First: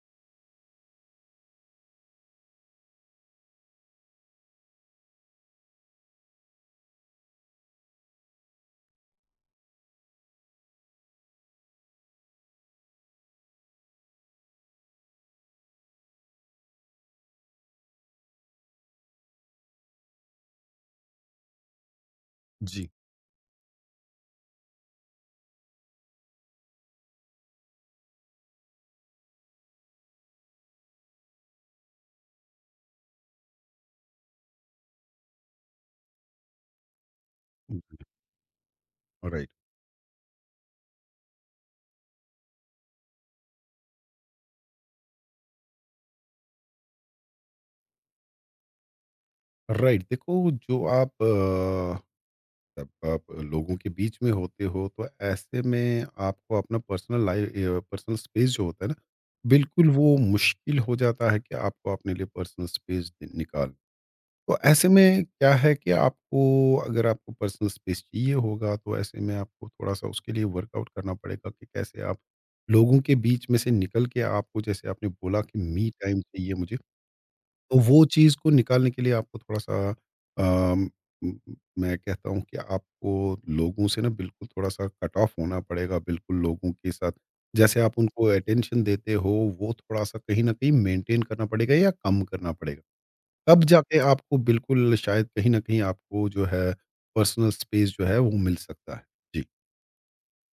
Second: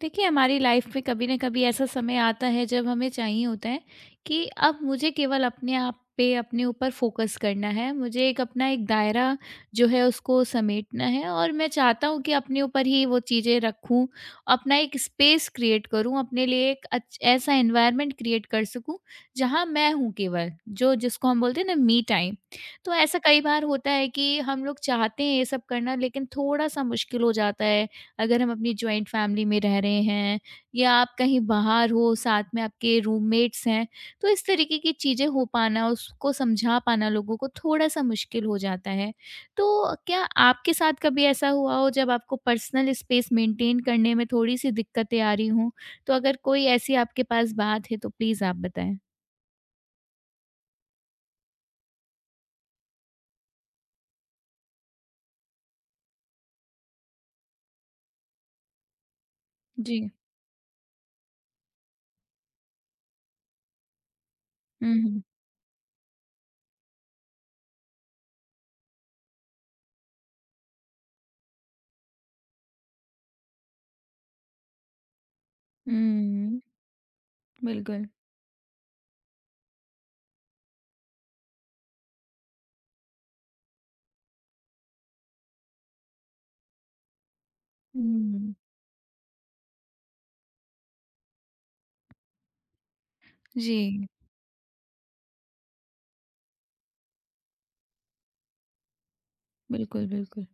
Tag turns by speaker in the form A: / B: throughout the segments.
A: देखिए हमारी लाइफ में कभी ना कभी ऐसा समय आता है जब हमें चाहिए होता है कि अब मुझे केवल अपने आप पे अपने ऊपर फोकस करना है। मुझे एक अपना एक दायरा जो है उसको समेटना है और मैं चाहता हूँ कि अपने ऊपर ही वो चीज़ें रखूँ, अपना एक स्पेस क्रिएट करूँ, अपने लिए एक ऐसा एनवायरनमेंट क्रिएट कर सकूँ जहाँ मैं हूँ केवल, जो जिसको हम बोलते हैं ना मी टाइम।
B: जी।
A: तो ऐसा कई बार होता है कि हम लोग चाहते हैं ये सब करना, लेकिन थोड़ा सा मुश्किल हो जाता है अगर हम अपनी जॉइंट फैमिली में रह रहे हैं या आप कहीं बाहर हो, साथ में आपके रूममेट्स हैं। तो इस तरीके की चीज़ें हो पाना, उसको समझा पाना लोगों को थोड़ा सा मुश्किल हो जाता है।
B: राइट,
A: तो क्या आपके साथ कभी ऐसा हुआ हो जब आपको पर्सनल स्पेस मेंटेन करने में थोड़ी सी दिक्कतें आ रही हों? तो अगर कोई ऐसी आपके पास बात है तो प्लीज़ आप बताएं।
B: राइट। देखो जो आप जब आप लोगों के बीच में होते हो तो ऐसे में आपको अपना पर्सनल स्पेस जो होता है ना, बिल्कुल
A: जी।
B: वो मुश्किल हो जाता है कि आपको अपने लिए पर्सनल स्पेस नि निकाल। तो ऐसे
A: हम्म। हम्म।
B: में क्या है कि आपको अगर आपको पर्सनल स्पेस चाहिए होगा तो ऐसे में आपको थोड़ा-सा उसके लिए वर्कआउट करना पड़ेगा कि कैसे आप लोगों के बीच में से निकल के आपको जैसे आपने बोला कि मी टाइम चाहिए
A: हम्म।
B: मुझे। तो वो
A: बिल्कुल।
B: चीज़ को निकालने के लिए आपको थोड़ा-सा अम, उम, मैं कहता हूँ कि आपको लोगों से ना बिल्कुल थोड़ा-सा कट ऑफ होना पड़ेगा, बिल्कुल लोगों के साथ। जैसे आप उनको
A: हम्म।
B: अटेंशन देते हो, वो थोड़ा-सा कहीं न कहीं मेंटेन करना पड़ेगा या कम करना पड़ेगा। तब जाके
A: जी।
B: आपको बिल्कुल शायद कहीं न कहीं आपको जो है पर्सनल स्पेस जो है वो मिल सकता है। जी,
A: बिल्कुल, बिल्कुल।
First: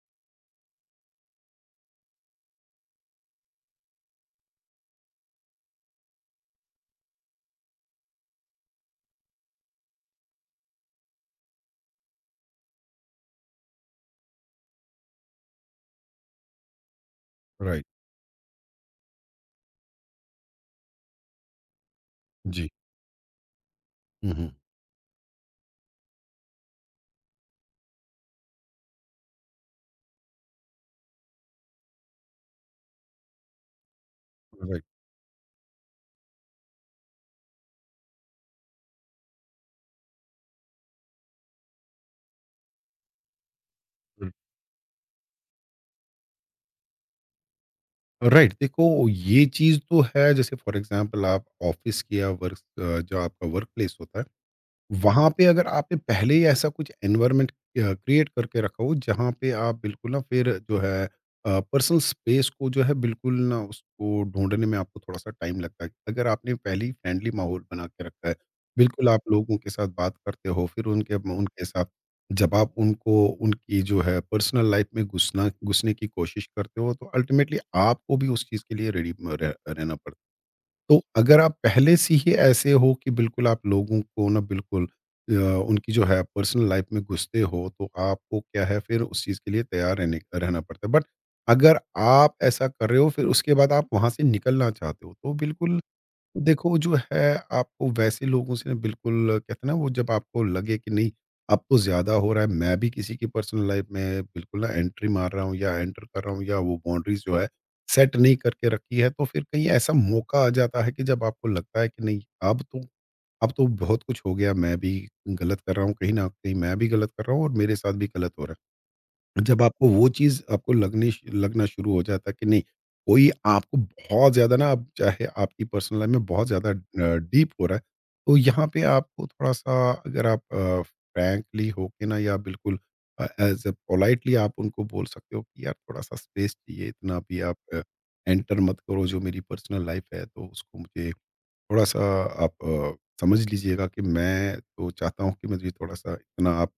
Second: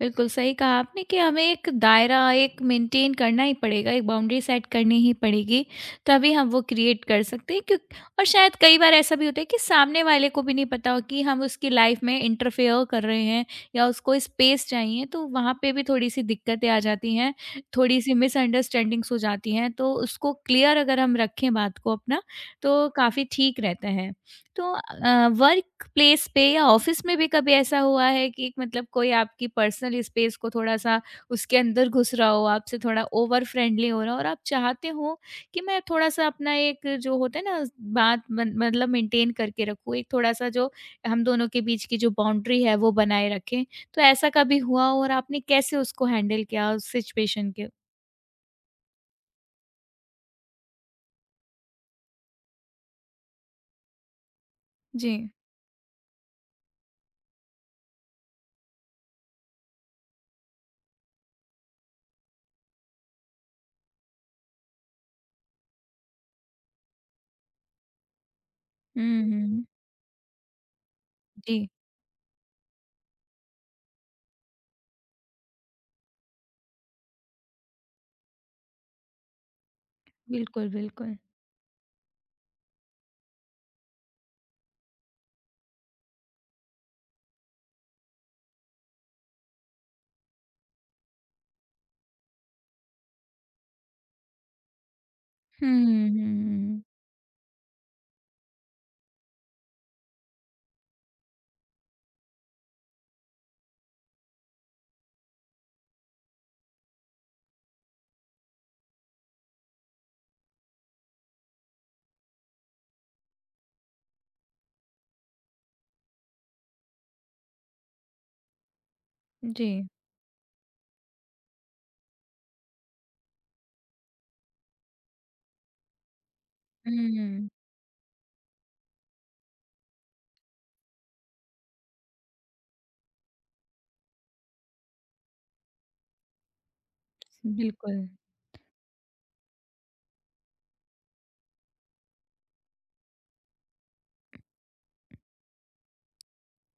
A: बिल्कुल, सही कहा आपने कि हमें एक दायरा एक मेंटेन करना ही पड़ेगा, एक बाउंड्री सेट करनी ही पड़ेगी, तभी हम वो क्रिएट कर सकते हैं, क्यों। और शायद कई बार ऐसा भी होता है कि सामने वाले को भी नहीं पता हो कि हम उसकी लाइफ़ में इंटरफेयर कर रहे हैं या उसको स्पेस चाहिए, तो वहाँ पे भी थोड़ी-सी दिक्कतें आ जाती हैं,
B: राइट।
A: थोड़ी-सी मिसअंडरस्टैंडिंग्स हो जाती हैं। तो उसको क्लियर अगर हम रखें बात को अपना,
B: जी।
A: तो काफ़ी ठीक रहता है।
B: हुँ, हुँ।
A: तो वर्क प्लेस पे या ऑफिस में भी कभी ऐसा हुआ है कि मतलब कोई आपकी पर्सनल स्पेस को थोड़ा-सा उसके अंदर घुस रहा हो, आपसे थोड़ा ओवर फ्रेंडली हो रहा हो और आप
B: राइट।
A: चाहते हो कि मैं थोड़ा-सा अपना एक जो होता है ना बात मन मतलब मेंटेन करके रखूँ, एक थोड़ा-सा जो हम दोनों के बीच की जो बाउंड्री है, वो बनाए रखें। तो ऐसा कभी हुआ हो और आपने कैसे उसको हैंडल किया उस सिचुएशन के?
B: राइट, देखो ये चीज़ तो है जैसे फॉर एग्जांपल आप ऑफिस की या जो आपका वर्क प्लेस होता है
A: जी।
B: वहाँ पे अगर आपने पहले ही ऐसा कुछ एनवायरनमेंट क्रिएट करके रखा हो जहाँ पे आप बिल्कुल ना फिर जो है पर्सनल स्पेस को जो है बिल्कुल ना उसको ढूंढने में आपको थोड़ा सा टाइम लगता है। अगर आपने पहले ही फ्रेंडली माहौल बना के रखा है, बिल्कुल आप
A: हुँ,
B: लोगों
A: हुँ।
B: के साथ बात करते हो फिर उनके उनके
A: जी,
B: साथ जब आप उनको उनकी जो है पर्सनल लाइफ में घुसना घुसने की कोशिश करते हो तो अल्टीमेटली आपको भी उस चीज़ के लिए रेडी रहना पड़ता है।
A: बिल्कुल,
B: तो
A: बिल्कुल।
B: अगर आप पहले से ही ऐसे हो कि बिल्कुल आप लोगों को ना बिल्कुल अ, उनकी जो है पर्सनल लाइफ में घुसते हो तो आपको क्या है फिर उस चीज़ के लिए तैयार रहने रहना पड़ता है। बट अगर आप ऐसा कर रहे हो फिर उसके बाद आप वहाँ से निकलना चाहते हो तो
A: हुँ,
B: बिल्कुल
A: हुँ, हुँ,
B: देखो
A: हुँ।
B: जो है आपको वैसे लोगों से ना बिल्कुल कहते हैं ना वो जब आपको लगे कि नहीं अब तो ज्यादा हो रहा है, मैं भी किसी की पर्सनल लाइफ में बिल्कुल ना एंट्री मार रहा हूँ या एंटर कर रहा हूँ या वो बाउंड्रीज जो है सेट नहीं करके रखी है। तो फिर कहीं ऐसा मौका आ जाता है कि जब आपको लगता है कि नहीं, अब तो अब तो बहुत कुछ हो गया, मैं भी गलत कर रहा हूँ, कहीं ना कहीं मैं भी गलत कर रहा हूँ और मेरे साथ भी गलत हो रहा है। जब
A: जी।
B: आपको वो चीज़ आपको लगने श लगना शुरू हो जाता है कि नहीं, कोई आपको बहुत ज़्यादा ना, अब चाहे आपकी पर्सनल लाइफ़ में बहुत ज़्यादा
A: हुँ।
B: डीप हो रहा है, तो यहाँ पे आपको थोड़ा-सा, अगर आप फ्रैंकली होके ना या बिल्कुल एज़ अ पोलाइटली आप उनको बोल सकते हो कि यार थोड़ा-सा स्पेस चाहिए, इतना भी आप
A: बिल्कुल।
B: एंटर मत करो जो मेरी पर्सनल लाइफ़ है, तो उसको मुझे थोड़ा-सा आप समझ लीजिएगा कि मैं तो चाहता हूँ कि मुझे थोड़ा-सा इतना आप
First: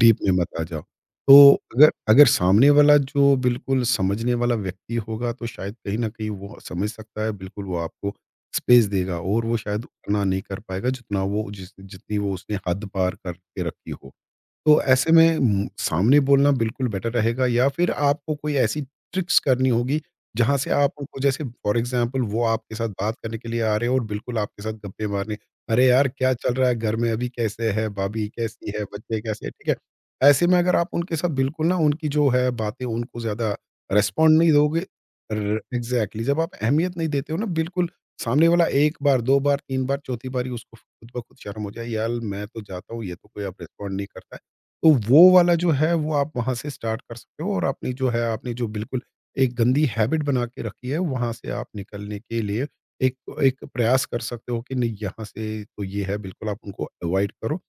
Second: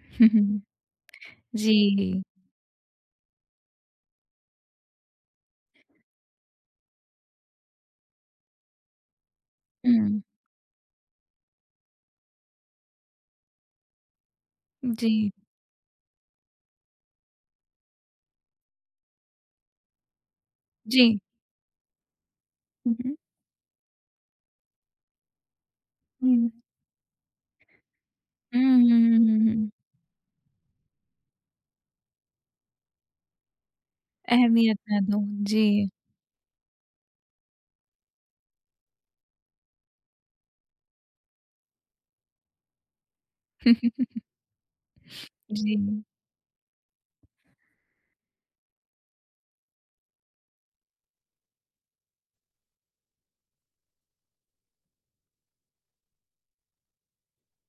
B: डीप में मत आ जाओ। तो
A: जी।
B: अगर अगर सामने वाला जो बिल्कुल समझने वाला व्यक्ति होगा तो शायद कहीं न कहीं वो समझ सकता है, बिल्कुल वो आपको स्पेस देगा और वो शायद
A: हुँ।
B: उतना नहीं कर पाएगा जितना वो जिस जितनी वो उसने हद पार करके रखी हो। तो ऐसे
A: जी,
B: में सामने बोलना बिल्कुल बेटर रहेगा या फिर आपको कोई ऐसी ट्रिक्स करनी होगी, जहाँ से आप
A: जी।
B: उनको जैसे फॉर एग्ज़ाम्पल वो आपके साथ
A: हुँ,
B: बात
A: हुँ।
B: करने के लिए आ रहे हो और बिल्कुल आपके साथ गप्पे मारने, "अरे यार! क्या
A: हुँ।
B: चल रहा है घर में? अभी कैसे है? भाभी
A: हुँ,
B: कैसी है?
A: हुँ, हुँ,
B: बच्चे
A: हुँ,
B: कैसे हैं?"
A: हुँ।
B: ठीक
A: हुँ,
B: है? ऐसे में अगर आप उनके साथ बिल्कुल ना उनकी जो है बातें उनको ज़्यादा रिस्पॉन्ड नहीं
A: अहमियत
B: दोगे,
A: ना दो।
B: र
A: जी।
B: एग्ज़ैक्टली जब आप अहमियत नहीं देते हो ना बिल्कुल, सामने वाला 1 बार, 2 बार, 3 बार, चौथी बारी उसको खुद ब खुद शर्म हो जाए, "यार मैं तो जाता हूँ, ये तो कोई अब रिस्पॉन्ड नहीं करता है।" तो वो वाला जो
A: जी।
B: है वो आप वहाँ से स्टार्ट कर सकते हो और अपनी जो है आपने जो बिल्कुल एक गंदी हैबिट बना के रखी है वहाँ से आप निकलने के लिए एक एक प्रयास कर सकते हो कि नहीं यहाँ से तो ये है बिल्कुल आप उनको अवॉइड करो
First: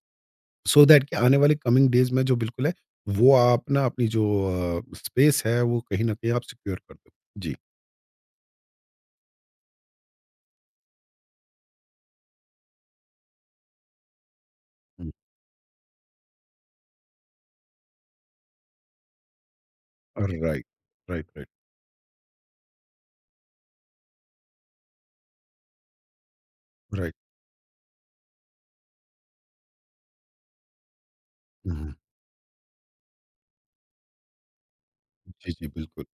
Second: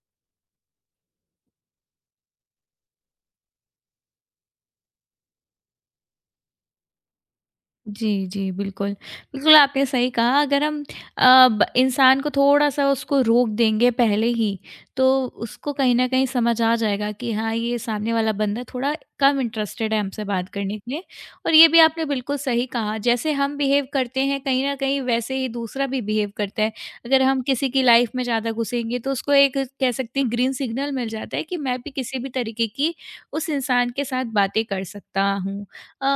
B: सो दैट कि आने वाले कमिंग डेज में जो बिल्कुल है वो आप ना अपनी जो स्पेस है वो कहीं ना कहीं आप सिक्योर कर दो। जी।
A: जी, जी, बिल्कुल। बिल्कुल, आपने सही कहा, अगर हम अ, ब इंसान को थोड़ा-सा उसको रोक देंगे पहले ही,
B: हम्म,
A: तो उसको कहीं न कहीं समझ आ जाएगा कि हाँ, ये सामने वाला बंदा थोड़ा कम इंटरेस्टेड है हमसे
B: राइट,
A: बात
B: राइट,
A: करने के लिए।
B: राइट,
A: और ये भी आपने बिल्कुल सही कहा, जैसे हम बिहेव करते हैं कहीं न कहीं वैसे ही दूसरा भी बिहेव करता है।
B: राइट।
A: अगर हम किसी की लाइफ़ में ज़्यादा घुसेंगे तो उसको एक कह सकते हैं ग्रीन सिग्नल मिल जाता है कि मैं भी किसी भी तरीके की उस इंसान के साथ बातें कर सकता
B: जी,
A: हूँ।
B: जी, बिल्कुल।
A: अ,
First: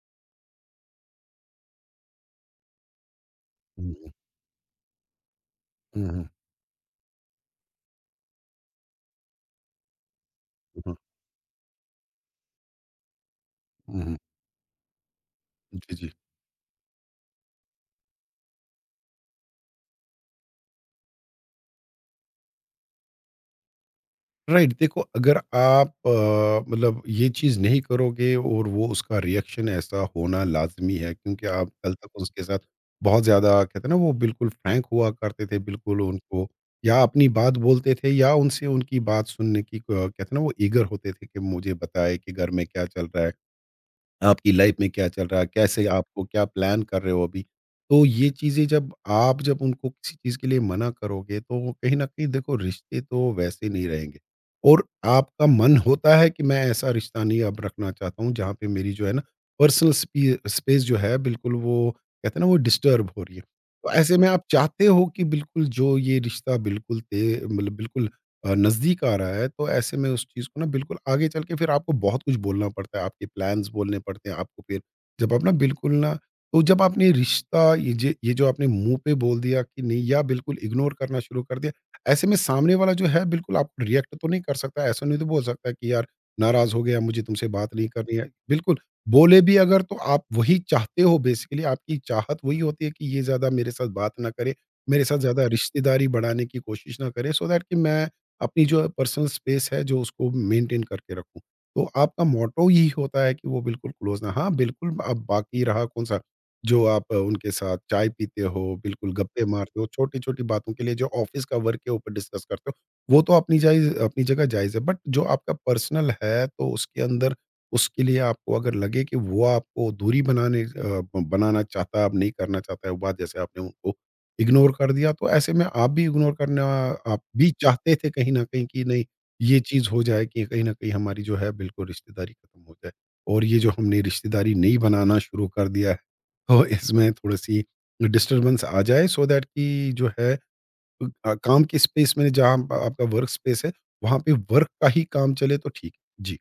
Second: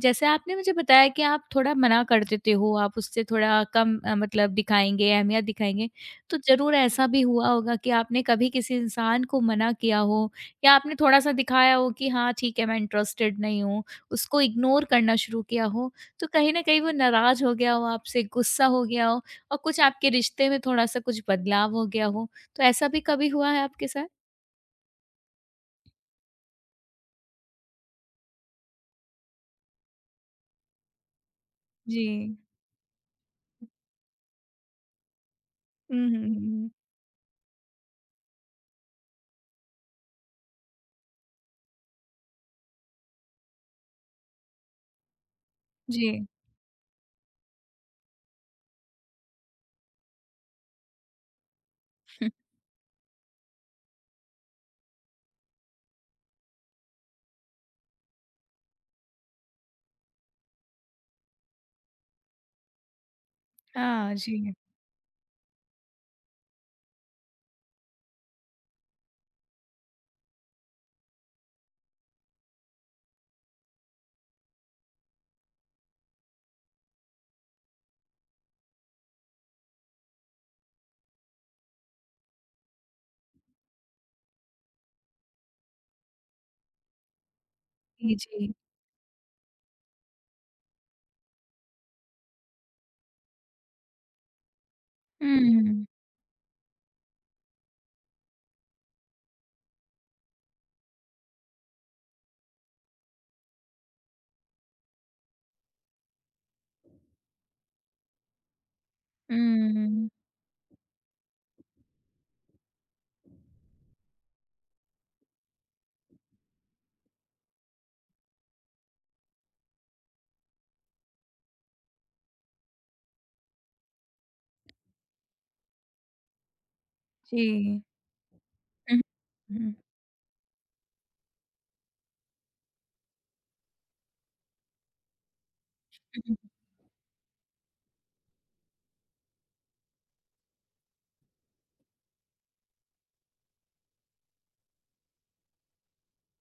A: जैसे आपने मुझे बताया कि आप थोड़ा मना कर देते हो, आप उससे थोड़ा कम
B: हम्म,
A: मतलब दिखाएँगे, अहमियत दिखाएँगे।
B: हम्म,
A: तो ज़रूर ऐसा भी हुआ होगा कि आपने कभी किसी इंसान को मना किया हो या
B: हम्म,
A: आपने थोड़ा-सा दिखाया हो कि हाँ, ठीक है, मैं इंटरेस्टेड नहीं हूँ,
B: हम्म,
A: उसको इग्नोर करना शुरू किया हो,
B: जी, जी।
A: तो कहीं न कहीं वो नाराज़ हो गया हो आपसे, गुस्सा हो गया हो और कुछ आपके रिश्ते में थोड़ा-सा कुछ बदलाव हो गया हो। तो ऐसा भी कभी हुआ है आपके साथ?
B: राइट, देखो अगर आप मतलब ये चीज़ नहीं करोगे और वो उसका रिएक्शन ऐसा होना लाज़मी है क्योंकि आप कल
A: जी।
B: तक उसके साथ बहुत ज़्यादा कहते हैं ना वो बिल्कुल फ्रैंक हुआ करते थे,
A: हुँ,
B: बिल्कुल
A: हुँ, हुँ,
B: उनको
A: हुँ।
B: या अपनी बात बोलते थे या उनसे उनकी बात सुनने की कहते हैं ना वो ईगर होते थे कि मुझे बताए कि घर में क्या चल रहा है, आपकी लाइफ में क्या चल रहा है? कैसे आपको
A: जी।
B: क्या प्लान कर रहे हो अभी? तो ये चीज़ें जब उनको किसी चीज़ के लिए मना करोगे, तो वो कहीं न कहीं देखो रिश्ते तो वैसे नहीं रहेंगे और आपका मन होता है कि मैं ऐसा रिश्ता नहीं अब रखना चाहता हूँ, जहाँ पे मेरी जो है ना पर्सनल स्पे स्पेस जो है बिल्कुल वो कहते हैं ना वो डिस्टर्ब हो रही है। तो
A: हाँ,
B: ऐसे में आप
A: जी।
B: चाहते हो कि बिल्कुल जो ये रिश्ता बिल्कुल ते मतलब बिल्कुल नज़दीक आ रहा है, तो ऐसे में उस चीज़ को ना बिल्कुल आगे चल के फिर आपको बहुत कुछ बोलना पड़ता है, आपके प्लान्स बोलने पड़ते हैं आपको फिर। जब आप ना बिल्कुल ना तो जब आपने रिश्ता ये जो आपने मुँह पे बोल दिया कि नहीं या बिल्कुल इग्नोर करना शुरू कर दिया, ऐसे में सामने वाला जो है बिल्कुल आपको रिएक्ट तो नहीं कर सकता, ऐसा नहीं तो बोल सकता कि यार नाराज़ हो गया, मुझे तुमसे बात नहीं
A: जी,
B: करनी है।
A: जी।
B: बिल्कुल, बोले भी अगर तो आप वही चाहते हो, बेसिकली आपकी चाहत वही होती है कि ये ज़्यादा मेरे साथ बात ना करे, मेरे साथ
A: हम
B: ज़्यादा
A: फमир
B: रिश्तेदारी बढ़ाने की कोशिश ना करे सो दैट कि मैं अपनी जो है पर्सनल स्पेस है जो उसको मेंटेन करके रखूँ। तो आपका मोट्टो यही होता है कि वो बिल्कुल क्लोज़ ना। हाँ, बिल्कुल अब बाकी रहा कौन-सा जो आप उनके साथ चाय पीते हो, बिल्कुल गप्पे मारते हो,
A: हम
B: छोटी-छोटी बातों के लिए जो ऑफ़िस का वर्क के ऊपर डिस्कस करते हो, वो तो अपनी जायज़ अपनी जगह जायज़ है। बट जो आपका पर्सनल है तो उसके अंदर उसके लिए आपको अगर लगे कि वो आपको दूरी बनाने अ, ब बनाना चाहता है, आप नहीं करना चाहता है वो बात, जैसे आपने उनको इग्नोर कर दिया तो ऐसे में आप भी इग्नोर करना आप
A: शी
B: भी
A: हूख
B: चाहते थे कहीं न कहीं कि
A: करिंग
B: नहीं
A: कर करिंग हम एक राथ 400 और हम
B: ये
A: रहल हम यह रखकRun कर प Просто कर desirable meille क्युक्स ऑशला एक रषा दो कि अई हुदय है कि अ पो झान महीं जब
B: चीज़ हो जाए कि कहीं न कहीं हमारी जो है बिल्कुल रिश्तेदारी खत्म हो जाए। और ये जो हमने रिश्तेदारी नई बनाना शुरू कर दिया है,
A: खर दाले उदी है।
B: तो इसमें थोड़ी-सी डिस्टर्बेंस आ जाए सो दैट कि जो है काम की स्पेस में जहाँ आपका वर्क स्पेस है, वहाँ पे वर्क का ही काम चले तो ठीक है। जी,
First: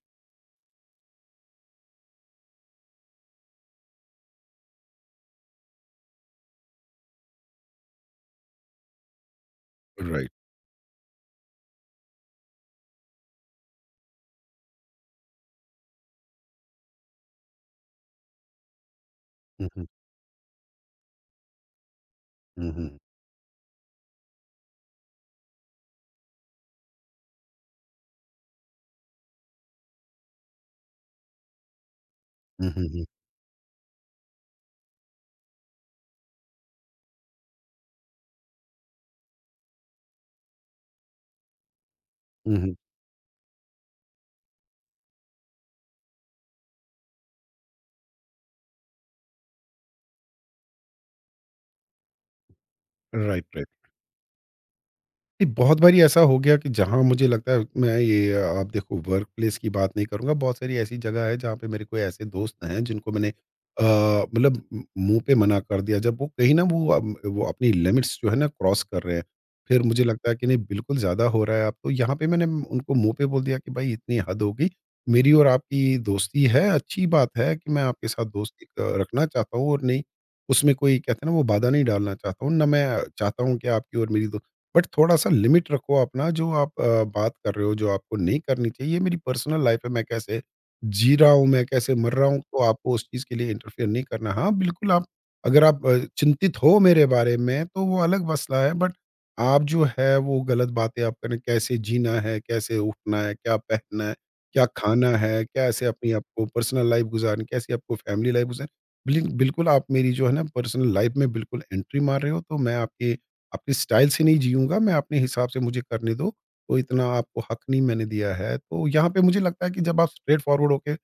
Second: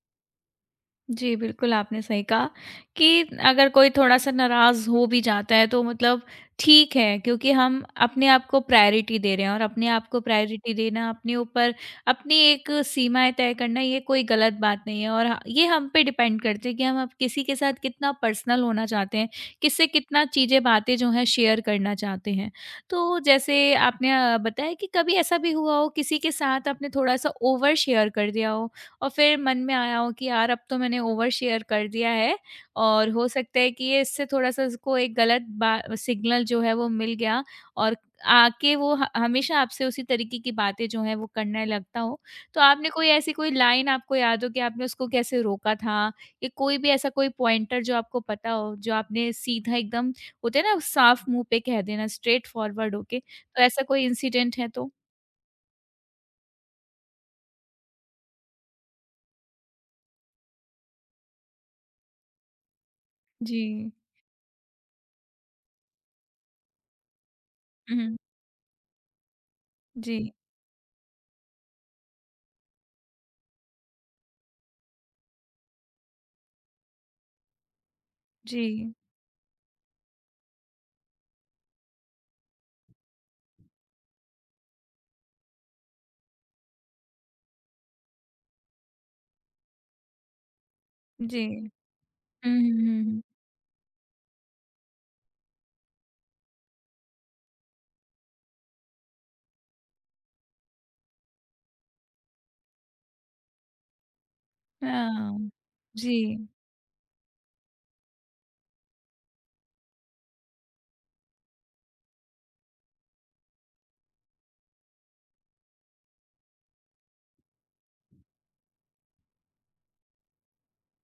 A: जी, बिल्कुल आपने सही कहा कि अगर कोई थोड़ा-सा नाराज़ हो भी जाता है तो मतलब ठीक है, क्योंकि हम अपने आप को प्रायोरिटी दे रहे हैं, और अपने आप को
B: राइट।
A: प्रायोरिटी देना, अपने ऊपर अपनी एक सीमाएँ तय करना ये कोई गलत बात नहीं है, और ये हम पे डिपेंड करते हैं कि हम अब किसी के साथ कितना पर्सनल होना चाहते हैं,
B: हुँ, हुँ।
A: किससे कितना चीज़ें बातें जो हैं शेयर करना चाहते हैं।
B: हुँ, हुँ।
A: तो जैसे आपने बताया कि कभी ऐसा भी हुआ हो किसी के साथ आपने थोड़ा-सा ओवर शेयर कर दिया हो और फिर मन में आया हो कि यार अब तो मैंने ओवर शेयर कर दिया है
B: हुँ, हुँ, हुँ।
A: और हो सकता है कि ये इससे थोड़ा-सा इसको एक गलत बा सिग्नल जो है वो मिल गया और आके वो ह हमेशा आपसे उसी तरीके की बातें जो हैं वो करने लगता हो।
B: हुँ,
A: तो
B: हुँ।
A: आपने कोई ऐसी कोई लाइन आपको याद हो कि आपने उसको कैसे रोका था? या कोई भी ऐसा कोई पॉइंटर जो आपको पता हो, जो आपने सीधा एकदम होता है ना साफ मुँह पे कह देना स्ट्रेट फॉरवर्ड होके,
B: राइट,
A: तो
B: राइट।
A: ऐसा कोई इंसिडेंट है तो?
B: नहीं, बहुत बारी ऐसा हो गया कि जहाँ मुझे लगता है मैं ये आप देखो वर्क प्लेस की बात नहीं करूँगा। बहुत सारी ऐसी जगह है जहाँ पे मेरे कोई ऐसे दोस्त हैं जिनको मैंने
A: जी।
B: मतलब मुँह पे मना कर दिया जब वो कहीं ना वो वो अपनी
A: हुँ, हुँ।
B: लिमिट्स जो है ना क्रॉस कर रहे हैं। फिर मुझे
A: जी,
B: लगता है कि नहीं बिल्कुल ज़्यादा हो रहा है अब तो, यहाँ पे मैंने उनको मुँह पे बोल दिया कि भाई इतनी हद होगी, मेरी और आपकी दोस्ती है अच्छी बात है कि मैं आपके साथ
A: जी,
B: रखना चाहता हूँ और नहीं उसमें कोई कहते हैं ना वो बाधा नहीं डालना चाहता हूँ ना मैं चाहता हूँ कि आपकी और मेरी, बट थोड़ा-सा लिमिट रखो अपना जो आप बात कर रहे हो, जो आपको नहीं करनी चाहिए। ये मेरी पर्सनल लाइफ है, मैं कैसे जी रहा
A: जी।
B: हूँ, मैं कैसे मर रहा हूँ,
A: हुँ,
B: तो
A: हुँ,
B: आपको उस
A: हुँ,
B: चीज़ के लिए इंटरफेयर नहीं करना। हाँ, बिल्कुल आप अगर आप चिंतित हो मेरे बारे में, तो वो अलग मसला है, बट आप जो है वो गलत बातें आप करें, कैसे जीना है, कैसे उठना है, क्या पहनना है, क्या खाना है,
A: हाँ।
B: कैसे अपनी
A: जी।
B: आपको पर्सनल लाइफ गुज़ारनी, कैसे आपको फैमिली लाइफ गुज़ारनी। बिल्कुल आप मेरी जो है ना पर्सनल लाइफ में बिल्कुल एंट्री मार रहे हो, तो मैं आपके अपने स्टाइल से नहीं जीऊँगा, मैं अपने हिसाब से मुझे करने दो, तो इतना आपको हक नहीं मैंने दिया है। तो यहाँ पे मुझे लगता है कि जब आप स्ट्रेट फॉरवर्ड होके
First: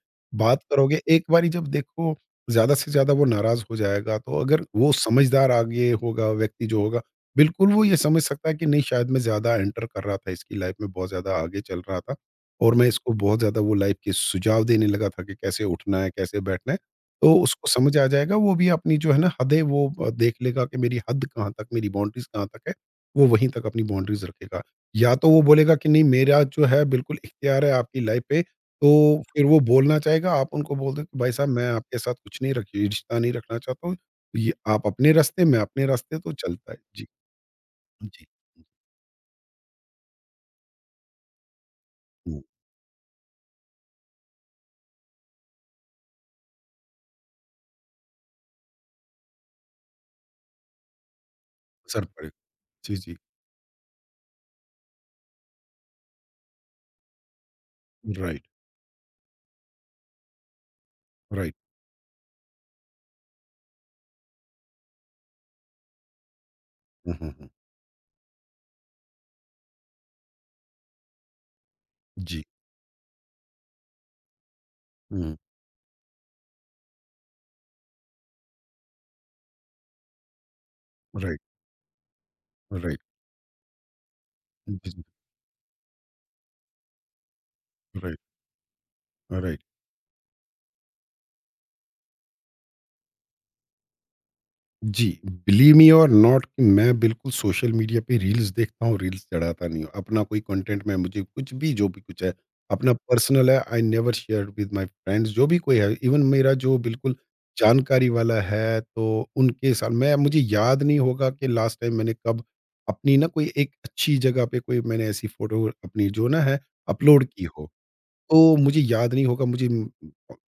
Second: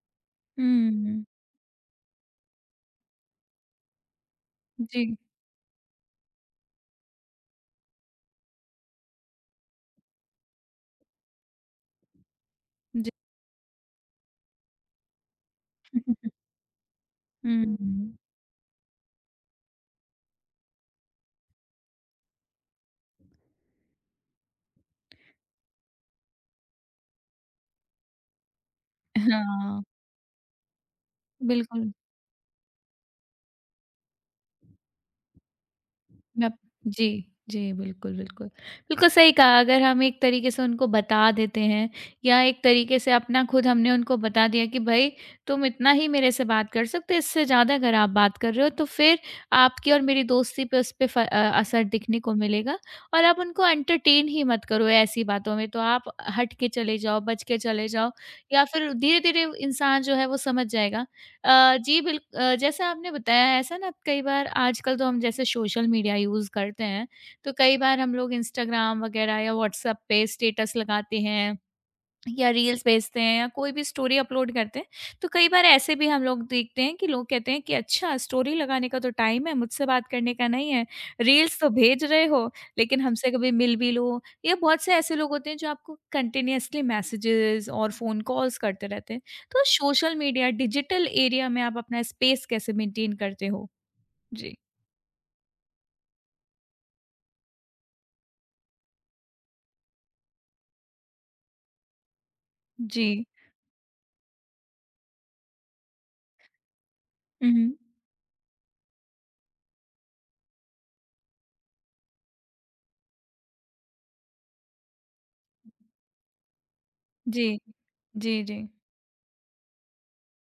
B: बात करोगे, एक
A: हुँ,
B: बारी जब देखो ज़्यादा से ज़्यादा वो नाराज़ हो जाएगा। तो अगर वो
A: जी,
B: समझदार आगे होगा, व्यक्ति जो होगा, बिल्कुल वो ये समझ सकता है कि नहीं शायद मैं ज़्यादा एंटर कर रहा था इसकी लाइफ़ में, बहुत ज़्यादा आगे चल रहा था और मैं
A: जी।
B: इसको बहुत ज़्यादा वो लाइफ़ के सुझाव देने लगा था कि कैसे उठना है, कैसे बैठना है। तो उसको समझ आ
A: हुँ,
B: जाएगा, वो भी अपनी जो है ना हद है वो देख लेगा कि मेरी हद कहाँ तक, मेरी बाउंड्रीज़ कहाँ तक है, वो वहीं तक अपनी बाउंड्रीज़ रखेगा। या तो वो बोलेगा कि नहीं मेरा जो है बिल्कुल इख्तियार है आपकी लाइफ़ पे, तो फिर वो
A: हाँ,
B: बोलना चाहेगा, आप उनको बोल दो कि भाई साहब मैं
A: बिल्कुल।
B: आपके साथ कुछ नहीं रखी रिश्ता नहीं रखना चाहता हूँ, ये आप अपने रास्ते, मैं अपने रास्ते तो
A: नप।
B: चलता है। जी।
A: जी, जी, बिल्कुल,
B: जी।
A: बिल्कुल। बिल्कुल सही कहा, अगर हम एक तरीके से उनको बता देते हैं या
B: हुँ,
A: एक तरीके से अपना खुद हमने उनको बता दिया कि भई तुम इतना ही मेरे से बात कर सकते हो, इससे ज़्यादा अगर आप बात कर रहे हो तो फिर आपकी और मेरी दोस्ती पे, उस पे असर
B: असर
A: दिखने
B: पड़े।
A: को मिलेगा।
B: जी, जी।
A: और आप उनको एंटरटेन ही मत करो ऐसी बातों में, तो आप हट के चले जाओ, बच के चले जाओ,
B: राइट,
A: या फिर धीरे-धीरे इंसान जो है वो समझ जाएगा।
B: राइट।
A: जैसा आपने बताया है, ऐसा ना कई बार आजकल तो हम जैसे सोशल मीडिया यूज़ करते हैं,
B: हुँ, हुँ, हुँ।
A: तो कई बार हम लोग इंस्टाग्राम वगैरह या व्हाट्सएप पे स्टेटस लगाते हैं
B: जी।
A: या रील्स भेजते हैं या कोई भी स्टोरी अपलोड करते हैं, तो
B: हुँ,
A: कई बार ऐसे भी हम लोग देखते हैं कि लोग कहते हैं कि अच्छा स्टोरी लगाने का तो टाइम है, मुझसे बात करने का नहीं है।
B: राइट,
A: रील्स तो भेज रहे हो, लेकिन
B: राइट।
A: हमसे कभी मिल भी लो। या बहुत
B: जी,
A: से
B: जी।
A: ऐसे लोग होते हैं जो आपको कंटिन्यूअसली मैसेजेस और
B: राइट,
A: फ़ोन कॉल्स करते रहते हैं।
B: राइट।
A: तो सोशल मीडिया डिजिटल एरिया में आप अपना स्पेस कैसे मेंटेन करते हो? जी।
B: जी, बिलीव मी और नॉट कि मैं बिल्कुल सोशल मीडिया पे रील्स देखता हूँ, रील्स चढ़ाता नहीं हूँ। अपना कोई कंटेंट मैं मुझे कुछ भी जो भी कुछ है, अपना
A: जी।
B: पर्सनल है, I never share with my friends जो भी कोई है, इवन मेरा जो बिल्कुल
A: हुँ, हुँ।
B: जानकारी वाला है, तो उनके साथ मैं मुझे याद नहीं होगा कि लास्ट टाइम मैंने कब अपनी ना कोई एक अच्छी जगह पे कोई मैंने ऐसी फ़ोटो अपनी जो ना है, अपलोड की
A: जी।
B: हो।
A: जी,
B: तो
A: जी।
B: मुझे याद नहीं होगा मुझे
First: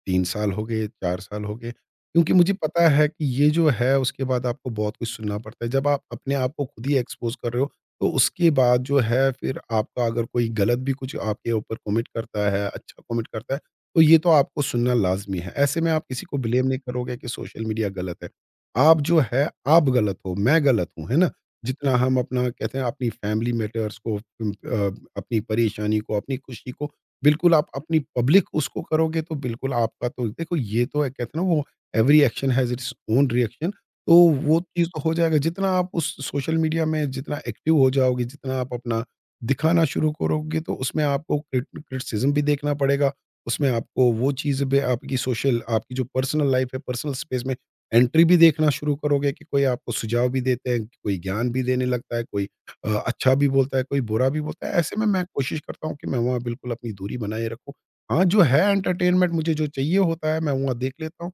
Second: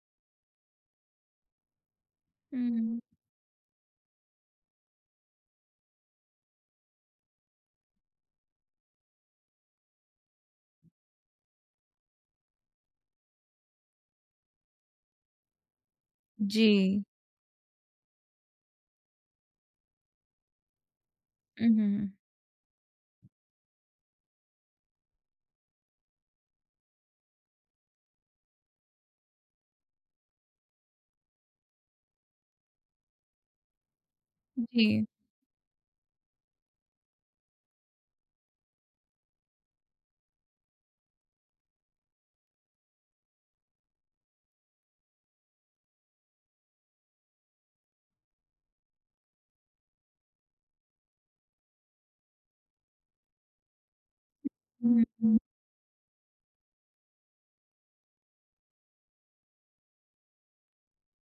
B: 3 साल हो गए, 4 साल हो गए, क्योंकि मुझे पता
A: हुँ।
B: है कि ये जो है उसके बाद आपको बहुत कुछ सुनना पड़ता है। जब आप अपने आप को खुद ही एक्सपोज़ कर रहे हो, तो उसके बाद जो है फिर आपका अगर कोई गलत भी कुछ आपके ऊपर कमेंट करता है, अच्छा कमेंट करता है, तो ये तो आपको सुनना लाज़मी है। ऐसे में आप किसी को ब्लेम
A: जी।
B: नहीं करोगे कि सोशल मीडिया गलत है। आप जो है, आप गलत हो, मैं गलत हूँ, है ना?
A: हुँ, हुँ,
B: जितना
A: हुँ।
B: हम अपना कहते हैं अपनी फैमिली मैटर्स को अपनी परेशानी को, अपनी खुशी को बिल्कुल, आप अपनी पब्लिक उसको करोगे तो बिल्कुल आपका तो देखो ये तो है कहते हैं ना वो every action has its own reaction तो वो चीज़ तो
A: जी।
B: हो जाएगा। जितना आप उस सोशल मीडिया में जितना एक्टिव हो जाओगे, जितना आप अपना दिखाना शुरू करोगे तो उसमें आपको क्रिटिसिज़्म भी देखना पड़ेगा। उसमें आपको वो चीज़ भी आपकी सोशल आपकी जो पर्सनल लाइफ़ है, पर्सनल स्पेस में एंट्री भी देखना शुरू करोगे कि कोई आपको सुझाव भी देते हैं, कोई ज्ञान भी देने लगता है, कोई अच्छा भी बोलता है, कोई बुरा भी बोलता है। ऐसे
A: हुँ,
B: में मैं
A: हुँ।
B: कोशिश करता हूँ कि मैं वहाँ बिल्कुल अपनी दूरी बनाए रखूँ। हाँ, जो है एंटरटेनमेंट मुझे जो चाहिए होता है, मैं वहाँ देख लेता हूँ।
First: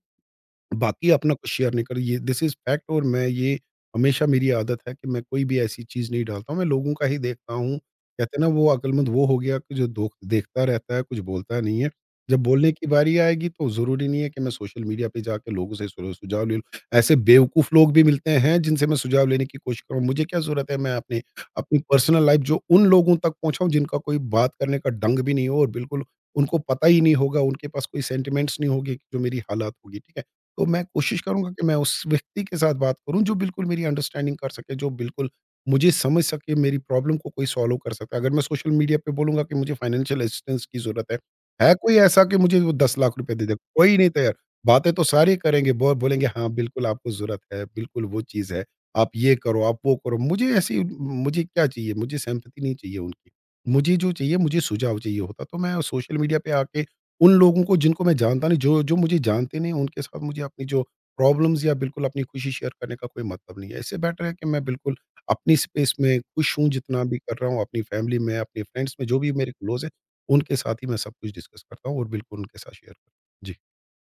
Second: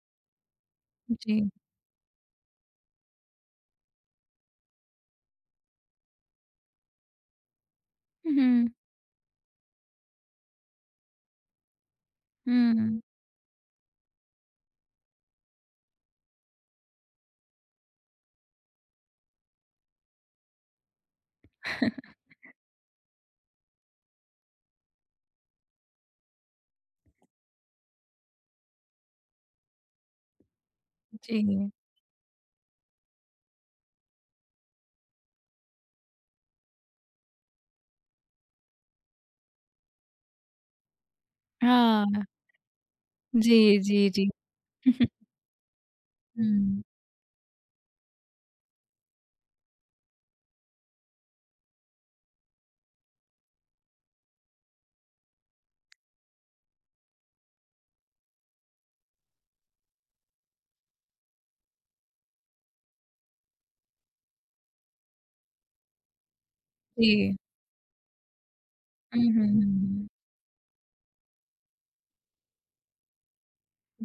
B: बाकी अपना कुछ
A: जी।
B: शेयर नहीं कर ये दिस इज़ फैक्ट और मैं ये हमेशा मेरी आदत है कि मैं कोई भी ऐसी चीज़ नहीं डालता हूँ, मैं लोगों का ही देखता हूँ।
A: हुँ,
B: कहते हैं ना वो
A: हुँ।
B: अक्लमंद वो हो गया कि जो दो देखता रहता है, कुछ बोलता नहीं है। जब बोलने की
A: हुँ।
B: बारी आएगी तो ज़रूरी नहीं है कि मैं सोशल मीडिया पे जाके लोगों से सुल सुझाव ले लूँ। ऐसे बेवकूफ़ लोग भी मिलते हैं जिनसे मैं सुझाव लेने की कोशिश करूँ। मुझे क्या ज़रूरत है मैं अपने अपनी पर्सनल लाइफ़ जो उन लोगों तक पहुँचाऊँ जिनका कोई बात करने का ढंग भी नहीं हो और बिल्कुल उनको पता ही नहीं होगा, उनके पास कोई सेंटिमेंट्स नहीं होगी जो मेरी हालात होगी, ठीक है? तो मैं कोशिश करूँगा कि
A: जी।
B: मैं उस व्यक्ति के साथ बात करूँ जो बिल्कुल मेरी अंडरस्टैंडिंग कर सके, जो बिल्कुल मुझे समझ सके, मेरी प्रॉब्लम को कोई सॉल्व कर सकता है। अगर मैं सोशल मीडिया पे बोलूँगा कि मुझे फाइनेंशियल असिस्टेंस की ज़रूरत है कोई ऐसा
A: हाँ,
B: कि मुझे वो 10 लाख रुपए दे दे?
A: जी,
B: कोई नहीं
A: जी, जी।
B: तैयार। बातें तो
A: हुँ।
B: सारे करेंगे, बो बोलेंगे हाँ,
A: हुँ,
B: बिल्कुल आपको ज़रूरत है, बिल्कुल वो चीज़ है, आप ये करो, आप वो करो। मुझे ऐसी मुझे क्या चाहिए? मुझे सिम्पैथी नहीं चाहिए उनकी। मुझे जो चाहिए मुझे सुझाव चाहिए होता। तो मैं सोशल मीडिया पे आके उन लोगों को जिनको मैं जानता नहीं जो जो मुझे जानते नहीं उनके साथ मुझे अपनी जो प्रॉब्लम्स या बिल्कुल अपनी खुशी शेयर करने का कोई मतलब नहीं है। इससे बेटर है कि मैं बिल्कुल अपनी स्पेस में खुश हूँ जितना भी कर
A: जी।
B: रहा हूँ अपनी फैमिली में, अपने फ्रेंड्स में जो
A: हुँ,
B: भी
A: हुँ,
B: मेरे
A: हुँ,
B: क्लोज़ है,
A: हुँ।
B: उनके साथ ही मैं सब कुछ डिस्कस करता हूँ और बिल्कुल उनके साथ शेयर करता हूँ। जी,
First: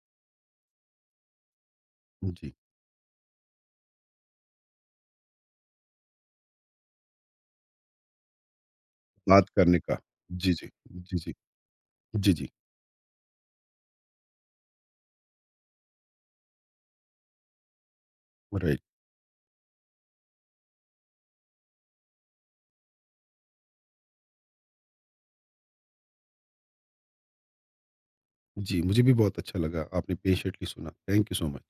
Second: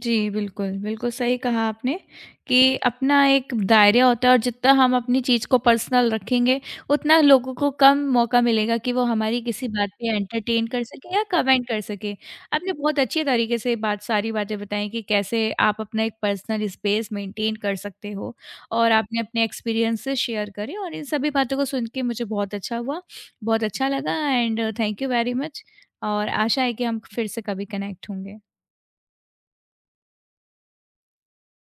A: जी, बिल्कुल, बिल्कुल सही कहा आपने
B: जी,
A: कि अपना एक दायरा होता है और जितना हम अपनी चीज़ को पर्सनल रखेंगे, उतना लोगों को कम मौका मिलेगा कि वो हमारी
B: बात
A: किसी
B: करने
A: बात
B: का
A: पे
B: जी,
A: एंटरटेन
B: जी,
A: कर सकें
B: जी,
A: या
B: जी,
A: कमेंट कर सकें।
B: जी, जी,
A: आपने बहुत अच्छे तरीके से बात सारी बातें बताई कि कैसे आप अपना एक पर्सनल स्पेस मेंटेन कर सकते हो
B: राइट
A: और आपने अपने एक्सपीरियंसेस शेयर करे और इन सभी बातों को सुन के मुझे बहुत अच्छा हुआ, बहुत अच्छा लगा, and thank you very much, और आशा है कि हम फिर से कभी कनेक्ट होंगे।
B: जी, मुझे भी बहुत अच्छा लगा। आपने पेशेंटली सुना। Thank you so much.